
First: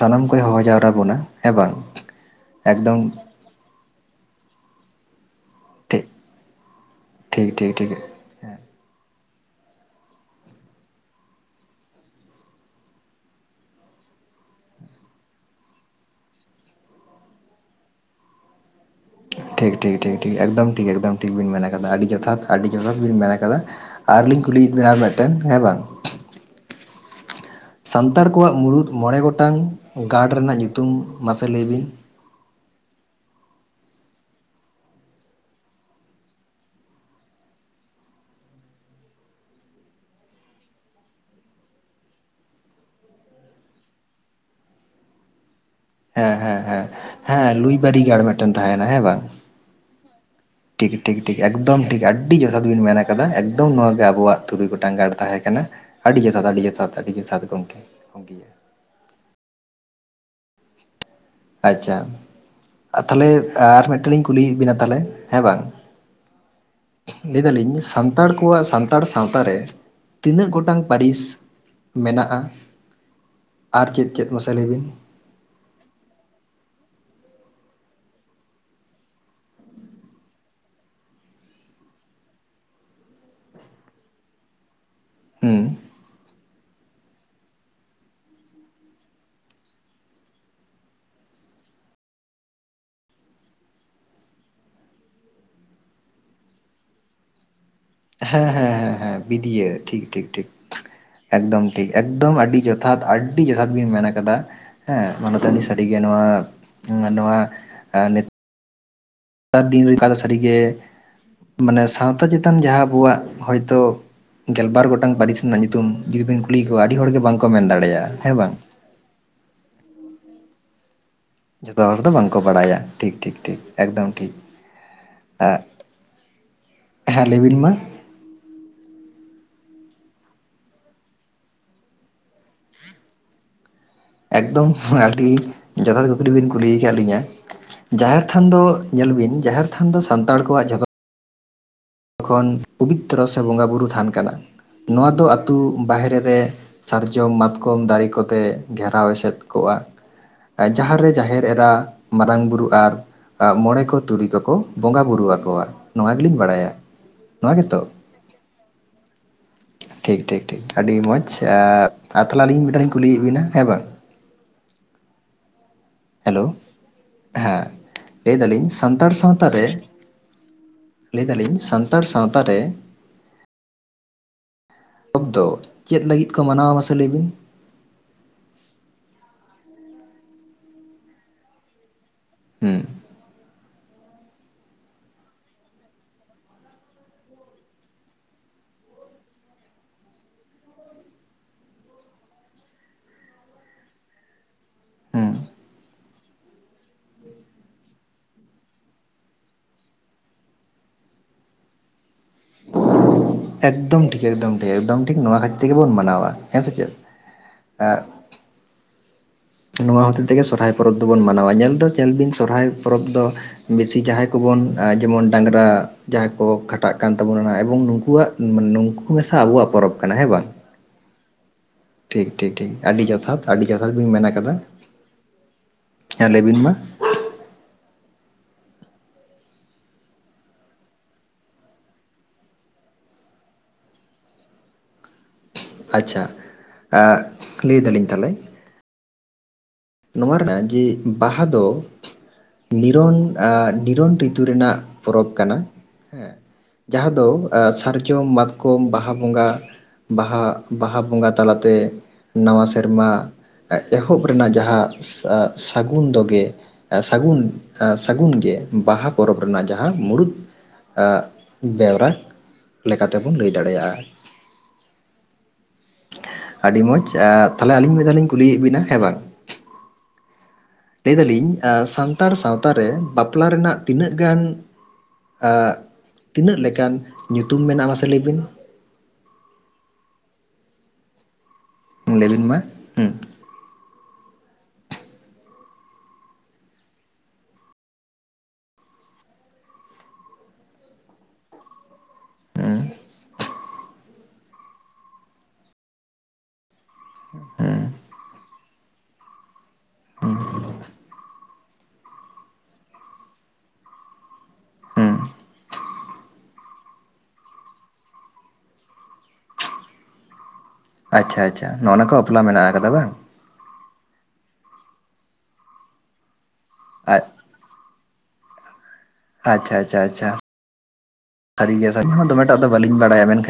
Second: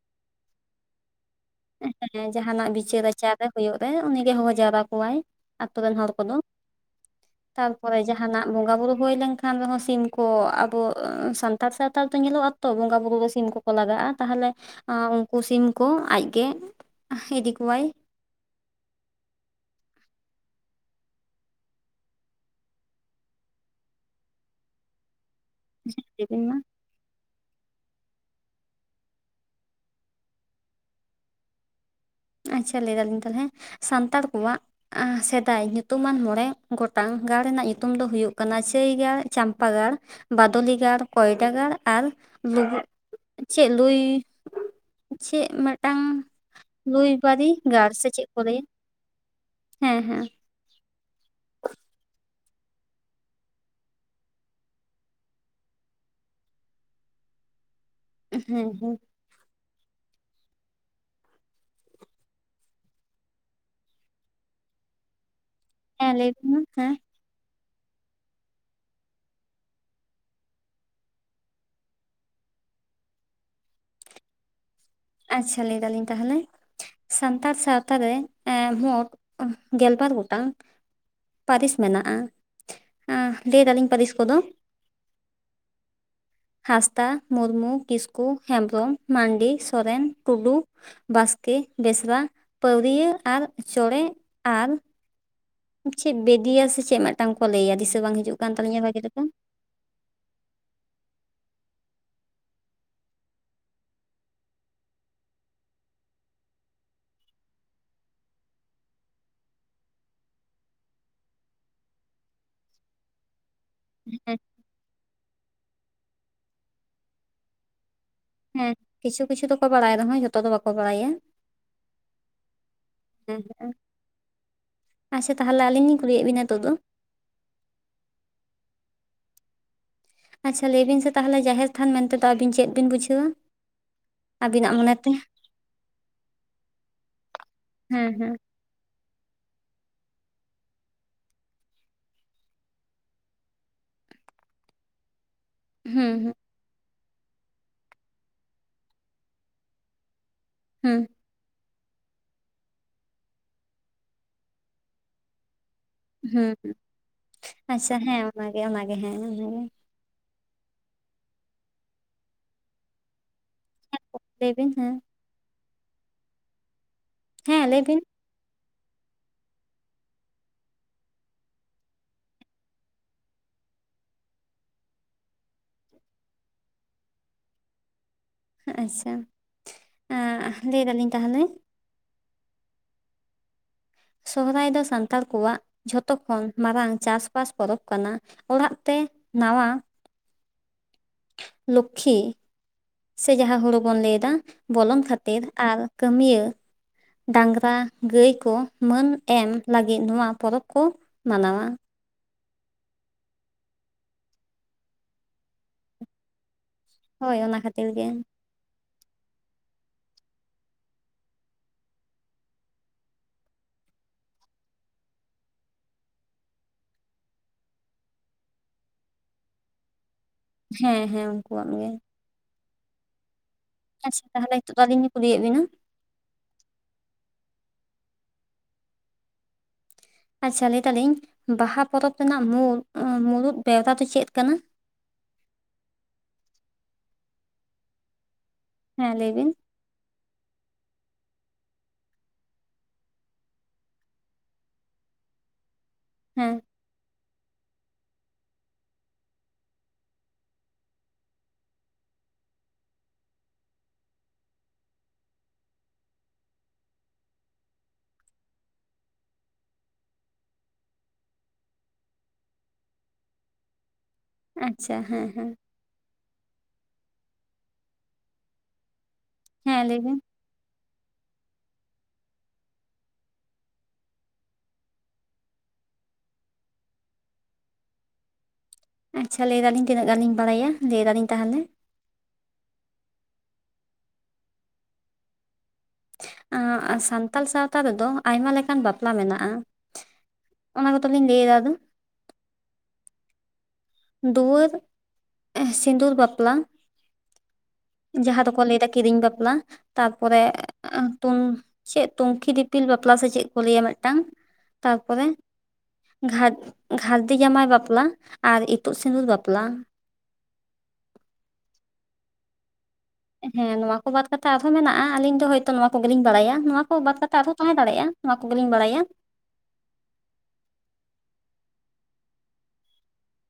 [SPEAKER 2] ᱥᱟᱱᱟᱢ ᱠᱚᱭ ᱦᱚᱦᱚ ᱡᱟᱣᱨᱟ ᱵᱚᱱᱟ᱾ ᱦᱮᱸ ᱵᱟᱝ
[SPEAKER 1] ᱦᱮᱸ ᱡᱟᱦᱟᱱᱟᱜ
[SPEAKER 2] ᱮᱠᱫᱚᱢ
[SPEAKER 1] ᱵᱤᱪᱟᱹᱨ ᱟᱪᱟᱨᱼᱼ ᱦᱩᱭᱩᱜ ᱨᱮ ᱩᱱᱤᱜᱮ ᱦᱚᱦᱚ ᱡᱟᱣᱨᱟ ᱠᱚᱣᱟᱭ ᱟᱛᱳ ᱨᱮᱱ
[SPEAKER 2] ᱴᱷᱤᱠ
[SPEAKER 1] ᱦᱚᱲ ᱠᱚᱫᱚ
[SPEAKER 2] ᱴᱷᱤᱠ
[SPEAKER 1] [unintelligible]
[SPEAKER 2] ᱴᱷᱤᱠ ᱴᱷᱤᱠ
[SPEAKER 1] ᱛᱟᱨᱯᱚᱨᱮᱼᱼ ᱡᱟᱦᱟᱸ ᱡᱟᱦᱱᱟᱜ ᱵᱚᱸᱜᱟ ᱵᱩᱨᱩ ᱦᱳᱭ ᱞᱮᱱᱠᱷᱟᱱ ᱨᱮᱦᱚᱸ ᱥᱤᱢ ᱠᱚ ᱟᱵᱚ ᱥᱟᱱᱛᱟᱲ ᱥᱟᱶᱛᱟᱲ ᱫᱚ ᱧᱮᱞᱚᱜᱼᱟᱼᱼ ᱛᱚ ᱵᱚᱸᱜᱟ ᱵᱩᱨᱩ ᱫᱚ ᱥᱤᱢ ᱠᱚᱠᱚ ᱞᱟᱜᱟᱜᱼᱟ ᱛᱟᱦᱚᱞᱮ ᱩᱱᱠᱩ ᱥᱤᱢ ᱠᱚ ᱟᱡᱼᱼ ᱜᱮ [unintelligible] ᱤᱫᱤ ᱠᱚᱣᱟᱭ᱾
[SPEAKER 2] ᱴᱷᱤᱠ ᱴᱷᱤᱠ ᱴᱷᱤᱠ ᱴᱷᱤᱠ ᱮᱠᱫᱚᱢ ᱴᱷᱤᱠ ᱮᱠᱫᱚᱢ ᱴᱷᱤᱠ ᱵᱤᱱ ᱢᱮᱱ ᱠᱟᱫᱟ ᱟᱹᱰᱤ ᱡᱚᱛᱷᱟᱛ ᱟᱹᱰᱤ ᱡᱚᱛᱷᱟᱛ ᱵᱤᱱ ᱢᱮᱱ ᱠᱟᱫᱟ᱾ ᱟᱨᱞᱤᱧ ᱠᱩᱞᱤᱭᱮᱫ ᱵᱮᱱᱟ ᱟᱨ ᱢᱤᱫᱴᱮᱱ ᱦᱮᱸ ᱵᱟᱝᱼᱼ
[SPEAKER 1] ᱞᱟᱭ ᱞᱮᱵᱤᱱ ᱢᱟᱼᱼ
[SPEAKER 2] ᱥᱟᱱᱛᱟᱲ ᱠᱚᱣᱟᱜ ᱢᱩᱬᱩᱫ ᱢᱚᱬᱮ ᱜᱚᱴᱟᱝ ᱜᱟᱲ ᱨᱮᱱᱟᱜ ᱧᱩᱛᱩᱢ ᱢᱟᱥᱮ ᱞᱟᱹᱭ ᱵᱤᱱ?
[SPEAKER 1] ᱟᱪᱪᱷᱟ ᱞᱟᱹᱭ ᱮᱫᱟᱞᱤᱧ ᱛᱟᱦᱚᱞᱮ ᱥᱟᱱᱛᱟᱲ ᱠᱚᱣᱟᱜᱼᱼ ᱥᱮᱫᱟᱭ ᱧᱩᱛᱩᱢᱟᱱ ᱢᱚᱬᱮ ᱜᱚᱴᱟᱝ ᱜᱟᱲ ᱨᱮᱱᱟᱜ ᱧᱩᱛᱩᱢ ᱫᱚ ᱦᱩᱭᱩᱜ ᱠᱟᱱᱟ ᱪᱟᱹᱭᱜᱟᱲ, ᱪᱟᱢᱯᱟᱜᱟᱲᱼᱼ ᱵᱟᱫᱽᱞᱤ ᱜᱟᱲ, ᱠᱚᱭᱰᱟ ᱜᱟᱲ ᱟᱨ ᱪᱮᱫ [unintelligible] ᱼᱼ ᱪᱮᱫ ᱢᱤᱫᱴᱟᱝᱼᱼ
[SPEAKER 2] ᱦᱮᱸ ᱦᱮᱸ ᱦᱮᱸ ᱦᱮᱸ ᱞᱩᱭᱵᱟᱨᱤ ᱜᱟᱲ
[SPEAKER 1] ᱪᱮᱫ ᱠᱚ
[SPEAKER 2] ᱢᱤᱫᱴᱮᱱ
[SPEAKER 1] ᱞᱟᱹᱭᱟ
[SPEAKER 2] ᱛᱟᱦᱮᱱᱟ ᱦᱮᱸ ᱵᱟᱝᱼᱼ
[SPEAKER 1] ᱦᱮᱸ ᱦᱮᱸ
[SPEAKER 2] ᱴᱷᱤᱠ ᱴᱷᱤᱠ ᱴᱷᱤᱠ ᱮᱠᱫᱚᱢ ᱴᱷᱤᱠ ᱟᱹᱰᱤ ᱡᱚᱛᱷᱟᱛ ᱵᱤᱱ ᱢᱮᱱ ᱠᱟᱫᱟ ᱮᱠᱫᱚᱢ ᱱᱚᱣᱟᱜ ᱜᱮ ᱟᱵᱚᱣᱟᱜ ᱛᱩᱨᱩᱭ ᱜᱚᱴᱟᱝ ᱜᱟᱲ ᱛᱟᱦᱮᱸ ᱠᱟᱱᱟ᱾ ᱟᱹᱰᱤ ᱡᱚᱛᱷᱟᱛ ᱟᱹᱰᱤ ᱡᱚᱛᱷᱟᱛ ᱟᱹᱰᱤ ᱡᱚᱛᱷᱟᱛ ᱜᱚᱢᱠᱮ᱾ ᱜᱚᱢᱠᱮ
[SPEAKER 1] ᱦᱩᱸ ᱦᱩᱸ᱾
[SPEAKER 2] ᱟᱪᱪᱷᱟ [unintelligible] ᱛᱟᱦᱚᱞᱮ ᱟᱨ ᱢᱤᱫᱴᱟᱝ ᱞᱤᱧ ᱠᱩᱞᱤᱭᱮᱫ ᱵᱤᱱᱟ ᱛᱟᱦᱚᱞᱮ ᱦᱮᱸ ᱵᱟᱝᱼᱼ
[SPEAKER 1] ᱦᱮᱸ ᱞᱟᱹᱭ ᱵᱤᱱ ᱢᱟ ᱦᱮᱸᱼᱼ
[SPEAKER 2] ᱞᱟᱹᱭ ᱮᱫᱟᱞᱤᱧ ᱥᱟᱱᱛᱟᱲ ᱠᱚᱣᱟᱜ ᱥᱟᱱᱛᱟᱲ ᱥᱟᱶᱛᱟ ᱨᱮ ᱛᱤᱱᱟᱹᱜ ᱜᱚᱴᱟᱝ ᱯᱟᱹᱨᱤᱥᱼᱼ ᱢᱮᱱᱟᱜᱼᱟ ᱟᱨ ᱪᱮᱫ ᱪᱮᱫ ᱢᱟᱥᱮ ᱞᱟᱹᱭ ᱵᱤᱱ?
[SPEAKER 1] ᱟᱪᱪᱷᱟ ᱞᱟᱹᱭ ᱫᱟᱞᱤᱧ ᱛᱟᱦᱚᱞᱮᱼᱼ ᱥᱟᱱᱛᱟᱲ ᱥᱟᱶᱛᱟ ᱨᱮ ᱢᱳᱴ ᱜᱮᱞᱵᱟᱨ ᱜᱚᱴᱟᱝᱼᱼ ᱯᱟᱹᱨᱤᱥ ᱢᱮᱱᱟᱜᱼᱟ᱾ ᱞᱟᱹᱭ ᱮᱫᱟᱞᱤᱧ ᱯᱟᱹᱨᱤᱥ ᱠᱚᱫᱚᱼᱼ
[SPEAKER 2] ᱦᱮᱸ
[SPEAKER 1] ᱦᱟᱸᱥᱫᱟ, ᱢᱩᱨᱢᱩ, ᱠᱤᱥᱠᱩ, ᱦᱮᱢᱵᱨᱚᱢ, ᱢᱟᱱᱰᱤ, ᱥᱚᱨᱮᱱ, ᱴᱩᱰᱩᱼᱼ ᱵᱟᱥᱠᱮ, ᱵᱮᱥᱨᱟ, ᱯᱟᱹᱣᱨᱤᱭᱟᱹ ᱟᱨ ᱪᱚᱸᱬᱮ ᱟᱨᱼᱼ ᱪᱮᱫ ᱵᱮᱫᱤᱭᱟ ᱥᱮ ᱪᱮᱫ ᱢᱤᱫᱴᱟᱝ ᱠᱚ ᱞᱟᱹᱭᱟ᱾ ᱵᱟᱝ ᱦᱤᱡᱩᱜ
[SPEAKER 2] ᱦᱮᱸ
[SPEAKER 1] ᱠᱟᱱ
[SPEAKER 2] ᱦᱮᱸ
[SPEAKER 1] ᱛᱟᱹᱞᱤᱧᱟ
[SPEAKER 2] ᱦᱮᱸ
[SPEAKER 1] ᱵᱷᱟᱹᱜᱤ
[SPEAKER 2] ᱦᱮᱸ
[SPEAKER 1] ᱞᱮᱠᱟ
[SPEAKER 2] ᱵᱤᱫᱤᱭᱟᱹ ᱴᱷᱤᱠ ᱴᱷᱤᱠ ᱴᱷᱤᱠ᱾ ᱮᱠᱫᱚᱢ ᱴᱷᱤᱠ ᱮᱠᱫᱚᱢ ᱟᱹᱰᱤ ᱡᱚᱛᱷᱟᱛ ᱟᱹᱰᱤ ᱡᱚᱛᱷᱟᱛ ᱵᱤᱱ ᱢᱮᱱ ᱠᱟᱫᱟ᱾ ᱦᱮᱸ ᱢᱟᱱᱚᱛᱟᱱᱤ ᱥᱟᱹᱨᱤᱜᱭᱟ ᱱᱚᱣᱟ ᱱᱚᱣᱟᱼᱼ ᱟᱨ ᱫᱤᱱ ᱨᱮ ᱚᱠᱟ ᱥᱟᱹᱨᱤ ᱜᱮ ᱢᱟᱱᱮ ᱥᱟᱶᱛᱟ ᱪᱮᱛᱟᱱ ᱡᱟᱦᱟᱸ ᱟᱵᱚᱣᱟᱜ ᱦᱚᱭᱛᱚ
[SPEAKER 1] [inaudible]
[SPEAKER 2] ᱜᱮᱞᱵᱟᱨ ᱜᱚᱴᱟᱝ ᱯᱟᱹᱨᱤᱥ ᱨᱮᱱᱟᱜ ᱧᱩᱛᱩᱢ ᱡᱩᱫᱤ ᱵᱤᱱ ᱠᱩᱞᱤ ᱠᱚᱣᱟ ᱟᱹᱰᱤ ᱦᱚᱲ ᱜᱮ ᱵᱟᱝᱠᱚ ᱢᱮᱱ ᱫᱟᱲᱮᱭᱟᱜᱼᱟ᱾ ᱦᱮᱸ ᱵᱟᱝ
[SPEAKER 1] ᱠᱤᱪᱷᱩ ᱠᱤᱪᱷᱩ ᱫᱚᱠᱚ ᱵᱟᱲᱟᱭ ᱨᱮᱦᱚᱸ ᱡᱚᱛᱚ ᱫᱚ ᱵᱟᱠᱚ ᱵᱟᱲᱟᱭᱟ᱾
[SPEAKER 2] ᱡᱷᱚᱛᱚ ᱦᱚᱲ ᱫᱚ ᱵᱟᱝᱠᱚ ᱵᱟᱲᱟᱭᱟ ᱴᱷᱤᱠ ᱴᱷᱤᱠ
[SPEAKER 1] ᱦᱮᱸ
[SPEAKER 2] ᱴᱷᱤᱠ
[SPEAKER 1] ᱦᱮᱸ
[SPEAKER 2] ᱮᱠᱫᱚᱢ ᱴᱷᱤᱠ᱾
[SPEAKER 1] ᱟᱪᱪᱷᱟ ᱛᱟᱦᱚᱞᱮ ᱞᱤᱧ ᱠᱩᱞᱤᱭᱮᱫ ᱵᱤᱱᱟ ᱱᱤᱛᱚᱜ ᱫᱚ
[SPEAKER 2] ᱦᱮᱸ ᱞᱟᱹᱭᱵᱤᱱ ᱢᱟ
[SPEAKER 1] ᱟᱪᱪᱷᱟ ᱞᱟᱹᱭ ᱵᱤᱱ ᱥᱮ ᱛᱟᱦᱚᱞᱮ ᱡᱟᱦᱮᱨ ᱛᱷᱟᱱ ᱢᱮᱱᱛᱮᱫᱚ ᱟᱵᱤᱱ ᱪᱮᱫ ᱵᱤᱱ ᱵᱩᱡᱷᱟᱹᱣᱟ?
[SPEAKER 2] ᱮᱠᱫᱚᱢ
[SPEAKER 1] ᱟᱹᱵᱤᱱᱟᱜ ᱢᱚᱱᱮᱛᱮ
[SPEAKER 2] ᱟᱹᱰᱤ ᱡᱚᱛᱷᱟᱛ ᱠᱩᱠᱞᱤ ᱵᱤᱱ ᱠᱩᱞᱤᱭᱟᱠᱟᱫ ᱞᱤᱧᱟᱹ,
[SPEAKER 1] ᱦᱮᱸ
[SPEAKER 2] ᱡᱟᱦᱮᱨ
[SPEAKER 1] ᱦᱮᱸ
[SPEAKER 2] ᱛᱷᱟᱱ ᱫᱚ ᱧᱮᱞ ᱵᱤᱱ ᱡᱟᱦᱮᱨ ᱛᱷᱟᱱ ᱫᱚ ᱥᱟᱱᱛᱟᱲ ᱠᱚᱣᱟᱜ ᱡᱚᱛᱚ ᱡᱚᱠᱷᱚᱱ ᱯᱚᱵᱤᱛᱨᱚ ᱥᱮ ᱵᱚᱸᱜᱟ ᱵᱩᱨᱩ ᱛᱟᱱ ᱠᱟᱱᱟ᱾ ᱱᱚᱣᱟ ᱫᱚ ᱟᱛᱳ
[SPEAKER 1] ᱦᱩᱸ
[SPEAKER 2] ᱵᱟᱦᱨᱮ
[SPEAKER 1] ᱦᱩᱸ
[SPEAKER 2] ᱨᱮ ᱥᱟᱨᱡᱚᱢ, ᱢᱟᱛᱠᱚᱢ ᱫᱟᱨᱮ ᱠᱚᱛᱮ ᱜᱷᱮᱨᱟᱣ ᱮᱥᱮᱫ ᱠᱚᱜᱼᱟ᱾
[SPEAKER 1] ᱦᱩᱸ
[SPEAKER 2] ᱡᱟᱦᱮᱨ ᱨᱮ ᱡᱟᱦᱮᱨ ᱮᱨᱟ ᱢᱟᱨᱟᱝ ᱵᱩᱨᱩ ᱟᱨ ᱢᱚᱬᱮ ᱠᱚ ᱛᱩᱨᱩᱭ ᱠᱚᱠᱚ ᱵᱚᱸᱜᱟ ᱵᱩᱨᱩ ᱟᱠᱚᱣᱟ, ᱱᱚᱣᱟ ᱜᱮᱞᱤᱧ
[SPEAKER 1] ᱦᱩᱸ
[SPEAKER 2] ᱵᱟᱲᱟᱭᱟ᱾
[SPEAKER 1] ᱦᱩᱸ
[SPEAKER 2] ᱱᱚᱣᱟ ᱜᱮᱛᱚ
[SPEAKER 1] ᱟᱪᱪᱷᱟ ᱦᱮᱸ ᱚᱱᱟᱜᱮ ᱚᱱᱟᱜᱮ ᱦᱮᱸ ᱚᱱᱟᱜᱮ
[SPEAKER 2] ᱴᱷᱤᱠ ᱴᱷᱤᱠ ᱴᱷᱤᱠ ᱟᱹᱰᱤ ᱢᱚᱸᱡᱽ ᱟᱨ ᱛᱟᱦᱚᱞᱮ ᱟᱹᱞᱤᱧ ᱢᱤᱫᱴᱟᱝ ᱞᱤᱧ ᱠᱩᱞᱤᱭᱮᱫ ᱵᱤᱱᱟ ᱦᱮᱸ ᱵᱟᱝ
[SPEAKER 1] ᱞᱟᱹᱭ ᱵᱤᱱ ᱦᱮᱸ
[SPEAKER 2] ᱦᱮᱞᱳ ᱦᱮᱸ
[SPEAKER 1] ᱞᱟᱹᱭ ᱵᱤᱱ
[SPEAKER 2] ᱞᱟᱹᱭ ᱫᱟᱞᱤᱧ ᱥᱟᱱᱛᱟᱲ ᱥᱟᱶᱛᱟ ᱨᱮ, ᱞᱟᱹᱭ ᱫᱟᱞᱤᱧ ᱥᱟᱱᱛᱟᱲ ᱥᱟᱶᱛᱟ ᱨᱮ ᱩᱯᱫᱚ ᱪᱮᱫ ᱞᱟᱹᱜᱤᱫ ᱠᱚ ᱢᱟᱱᱟᱣᱟ ᱢᱟᱥᱮ ᱞᱟᱹᱭ ᱵᱤᱱ
[SPEAKER 1] ᱟᱪᱪᱷᱟ ᱟ ᱞᱟᱹᱭ ᱫᱟᱞᱤᱧ ᱛᱟᱦᱚᱞᱮ
[SPEAKER 2] ᱦᱩᱸ
[SPEAKER 1] ᱥᱚᱦᱚᱨᱟᱭ ᱫᱚ ᱥᱟᱱᱛᱟᱲ ᱠᱚᱣᱟᱜ ᱡᱷᱚᱛᱚ ᱠᱷᱚᱱ ᱢᱟᱨᱟᱝ ᱪᱟᱥᱵᱟᱥ ᱯᱚᱨᱚᱵᱽ ᱠᱟᱱᱟ᱾ ᱚᱲᱟᱜ ᱛᱮ ᱱᱟᱣᱟ ᱞᱩᱠᱠᱷᱤ ᱥᱮ ᱡᱟᱦᱟᱸ ᱦᱩᱲᱩ ᱵᱚᱱ ᱞᱟᱹᱭ ᱮᱫᱟ ᱵᱚᱞᱚᱱ
[SPEAKER 2] ᱦᱩᱸ
[SPEAKER 1] ᱠᱷᱟᱹᱛᱤᱨ ᱟᱨ ᱠᱟᱹᱢᱤᱭᱟᱹ ᱰᱟᱝᱨᱟ ᱜᱟᱹᱭ ᱠᱚ ᱢᱟᱹᱱ ᱮᱢ ᱞᱟᱹᱜᱤᱫ ᱱᱚᱣᱟ ᱯᱚᱨᱚᱵᱽ ᱠᱚ ᱢᱟᱱᱟᱣᱟ᱾
[SPEAKER 2] ᱮᱠᱫᱚᱢ ᱴᱷᱤᱠ ᱮᱠᱫᱚᱢ ᱴᱷᱤᱠ ᱮᱠᱫᱚᱢ ᱴᱷᱤᱠ ᱱᱚᱣᱟ ᱠᱷᱟᱹᱛᱤᱨ ᱜᱮᱵᱚᱱ ᱢᱟᱱᱟᱣᱟ᱾ ᱦᱮᱸ ᱥᱮ ᱪᱮᱫ
[SPEAKER 1] ᱦᱳᱭ ᱚᱱᱟ ᱠᱷᱟᱹᱛᱤᱨ ᱜᱮ
[SPEAKER 2] ᱱᱚᱣᱟ ᱦᱚᱛᱮᱡ ᱛᱮᱜᱮ ᱥᱚᱨᱦᱟᱭ ᱯᱚᱨᱚᱵᱽ ᱫᱚᱵᱚᱱ ᱢᱟᱱᱟᱣᱟ ᱧᱮᱞ ᱫᱚ ᱧᱮᱞ ᱵᱤᱱ ᱥᱚᱨᱦᱟᱭ ᱯᱚᱨᱚᱵᱽ ᱫᱚ ᱵᱤᱥᱤ ᱡᱟᱦᱟᱸᱭ ᱠᱚ ᱵᱚᱱ ᱡᱮᱢᱚᱱ ᱰᱟᱝᱨᱟ ᱡᱟᱦᱟᱸᱭ ᱠᱚ ᱠᱷᱟᱴᱟᱜ ᱠᱟᱱ ᱛᱟᱵᱚᱱᱟ ᱮᱵᱚᱝ ᱱᱩᱠᱩᱣᱟᱜ ᱱᱩᱝᱠᱩ ᱢᱮᱥᱟ ᱟᱵᱚᱣᱟᱜ ᱯᱚᱨᱚᱵᱽ ᱠᱟᱱᱟ ᱦᱮᱸ ᱵᱟᱝ
[SPEAKER 1] ᱦᱮᱸ ᱦᱮᱸ ᱩᱱᱠᱩᱣᱟᱜ ᱜᱮ᱾
[SPEAKER 2] ᱴᱷᱤᱠ ᱴᱷᱤᱠ ᱴᱷᱤᱠ ᱟᱹᱰᱤ ᱡᱚᱛᱷᱟᱛ ᱟᱹᱰᱤ ᱡᱚᱛᱷᱟᱛ ᱵᱤᱱ
[SPEAKER 1] ᱟᱪᱪᱷᱟ ᱛᱟᱦᱚᱞᱮ
[SPEAKER 2] ᱟᱠᱟᱫᱟ
[SPEAKER 1] ᱱᱤᱛᱚᱜ ᱫᱚ ᱟᱹᱞᱤᱧ ᱠᱩᱞᱤᱭᱮᱫ ᱵᱤᱱᱟ
[SPEAKER 2] ᱦᱮᱸ ᱞᱟᱹᱭ ᱵᱤᱱ ᱢᱟ
[SPEAKER 1] ᱟᱪᱪᱷᱟ ᱞᱟᱹᱭ ᱫᱟᱞᱤᱧ ᱵᱟᱦᱟ ᱯᱚᱨᱚᱵᱽ ᱨᱮᱱᱟᱜ ᱢᱩᱲ ᱢᱩᱲᱩᱫ ᱵᱮᱣᱨᱟ ᱫᱚ ᱪᱮᱫ ᱠᱟᱱᱟ?
[SPEAKER 2] ᱟᱪᱪᱷᱟ ᱮᱸᱻᱜ ᱞᱟᱹᱭ ᱫᱟᱞᱤᱧ ᱛᱟᱦᱚᱞᱮ
[SPEAKER 1] ᱦᱮᱸ ᱞᱟᱹᱭ ᱵᱤᱱ
[SPEAKER 2] ᱱᱚᱣᱟ ᱨᱮᱱᱟᱜ ᱡᱮ ᱵᱟᱦᱟ ᱫᱚ ᱱᱤᱨᱚᱱ ᱟ ᱱᱤᱨᱚᱱ ᱨᱤᱛᱩ ᱨᱮᱱᱟᱜ ᱯᱚᱨᱚᱵᱽ ᱠᱟᱱᱟ ᱦᱮᱸ ᱡᱟᱦᱟᱸ ᱫᱚ ᱫᱚ ᱥᱟᱨᱡᱚᱢ, ᱢᱟᱛᱠᱚᱢ ᱵᱟᱦᱟ ᱵᱚᱸᱜᱟ ᱵᱟᱦᱟ ᱵᱟᱦᱟ ᱵᱚᱸᱜᱟ ᱛᱟᱞᱟᱛᱮ ᱱᱟᱣᱟ ᱥᱮᱨᱢᱟ ᱮᱦᱚᱵ ᱨᱮᱱᱟᱜ ᱡᱟᱦᱟᱸ ᱥᱟ ᱥᱟᱹᱜᱩᱱ ᱫᱚ ᱜᱮ ᱥᱟᱹᱜᱩᱱ, ᱥᱟᱹᱜᱩᱱ ᱜᱮ ᱵᱟᱦᱟ ᱯᱚᱨᱚᱵᱽ ᱨᱮᱱᱟᱜ ᱡᱟᱦᱟᱸ ᱢᱩᱲᱩᱫ ᱟᱜ ᱵᱮᱣᱨᱟ ᱞᱮᱠᱟᱛᱮ ᱵᱚᱱ ᱞᱟᱹᱭ ᱫᱟᱲᱮᱭᱟᱜ-ᱟ᱾
[SPEAKER 1] ᱟᱪᱪᱷᱟ ᱾ᱦᱮᱸ ᱦᱮᱸ
[SPEAKER 2] ᱟᱹᱰᱤ ᱢᱚᱡᱽ᱾ᱛᱟᱦᱚᱞᱮ ᱟᱹᱞᱤᱧ ᱢᱤᱫ ᱫᱷᱟᱣ ᱞᱤᱧ ᱠᱩᱞᱤᱭᱮᱫ ᱵᱤᱱᱟ ᱦᱮᱸ ᱵᱟᱝ
[SPEAKER 1] ᱦᱮᱸ ᱞᱟᱹᱭ ᱵᱮᱱ
[SPEAKER 2] ᱞᱟᱹᱭ ᱫᱟᱞᱤᱧ ᱥᱟᱱᱛᱟᱲ ᱥᱟᱶᱛᱟ ᱨᱮ ᱵᱟᱯᱞᱟ ᱨᱮᱱᱟᱜ ᱛᱤᱱᱟᱹᱜ ᱜᱟᱱ ᱟᱜ ᱛᱤᱱᱟᱹᱜ ᱞᱮᱠᱟᱱ ᱧᱩᱛᱩᱢ ᱢᱮᱱᱟᱜ ᱢᱥᱮ ᱞᱟᱹᱭ ᱵᱮᱱ᱾
[SPEAKER 1] ᱟᱪᱪᱷᱟ ᱞᱟᱹᱭ ᱫᱟᱞᱤᱧ ᱛᱤᱱᱟᱹᱜ ᱜᱟᱱᱤᱧ ᱵᱟᱲᱟᱭᱟ ᱞᱟᱹᱭᱮᱫᱟᱞᱤᱧ ᱛᱟᱦᱚᱞᱮ᱾
[SPEAKER 2] ᱞᱟᱹᱭᱵᱤᱱ ᱢᱟ ᱦᱩᱸ᱾
[SPEAKER 1] ᱮ ᱥᱟᱱᱛᱟᱞ ᱥᱟᱶᱛᱟ ᱨᱮᱫᱚ ᱟᱭᱢᱟ ᱞᱮᱠᱟᱱ ᱵᱟᱯᱞᱟ ᱢᱮᱱᱟᱜᱼᱟ᱾ ᱚᱱᱟ ᱠᱚᱛᱚ ᱞᱤᱧ ᱞᱟᱹᱭᱫᱟ ᱟᱫᱚ
[SPEAKER 2] ᱦᱩᱸ
[SPEAKER 1] ᱫᱩᱭᱟᱹᱨ ᱥᱤᱫᱩᱨ ᱵᱟᱯᱞᱟ᱾
[SPEAKER 2] ᱦᱮᱸ᱾
[SPEAKER 1] ᱡᱟᱦᱟᱸ ᱫᱚᱠᱚ ᱞᱟᱹᱭᱫᱟ ᱠᱤᱨᱤᱧ ᱵᱟᱯᱞᱟ, ᱛᱟᱨᱯᱚᱨᱮ ᱛᱩᱱ ᱪᱮᱫ ᱛᱩᱱᱠᱷᱤ ᱫᱤᱯᱤᱞ ᱵᱟᱯᱞᱟ ᱥᱮ ᱪᱮᱫ ᱠᱚ ᱞᱟᱹᱭᱟ, ᱢᱤᱫᱴᱟᱝ
[SPEAKER 2] ᱦᱩᱸ
[SPEAKER 1] ᱛᱟᱨᱯᱚᱨᱮ, ᱜᱷᱟ ᱜᱷᱟᱨᱫᱤ ᱡᱟᱢᱟᱭ ᱵᱟᱯᱞᱟ ᱟᱨ ᱤᱛᱩᱫ ᱥᱤᱸᱫᱩᱨ ᱵᱟᱯᱞᱟ᱾
[SPEAKER 2] ᱟᱪᱪᱷᱟ ᱟᱪᱪᱷᱟ ᱱᱚᱜᱼᱚᱭ ᱱᱚᱣᱟ ᱠᱚ ᱵᱟᱯᱞᱟ ᱢᱮᱱᱟᱜ ᱟᱠᱟᱫᱟ ᱵᱟᱝ?
[SPEAKER 1] ᱦᱮᱸ ᱱᱚᱣᱟ ᱠᱚ ᱵᱟᱫ ᱠᱟᱛᱮᱜ ᱟᱨᱦᱚᱸ ᱢᱮᱱᱟᱜᱼᱟ, ᱟᱞᱤᱧ ᱫᱚ ᱦᱳᱭᱛᱚ ᱱᱚᱣᱟ ᱠᱚᱜᱮᱞᱤᱧ ᱵᱟᱲᱟᱭᱟ ᱱᱚᱣᱟ ᱠᱚ ᱵᱟᱫ ᱠᱟᱛᱮᱜ ᱟᱨᱦᱚᱸ ᱛᱟᱦᱮᱸ ᱫᱟᱲᱮᱭᱟᱜᱼᱟ, ᱚᱱᱟ ᱠᱚᱜᱮᱞᱤᱧ ᱵᱟᱲᱟᱭᱟ᱾
[SPEAKER 2] ᱟᱪᱪᱷᱟ ᱟᱪᱪᱷᱟ ᱟᱪᱪᱷᱟ ᱥᱟᱹᱨᱤ ᱜᱮᱭᱟ ᱥᱟᱹᱨ ᱦᱚᱸ ᱫᱚᱢᱮᱴᱟᱜ ᱫᱚ ᱵᱟᱟᱹᱞᱤᱧ ᱵᱟᱲᱟᱭᱟ ᱢᱮᱱᱠᱷᱟᱱ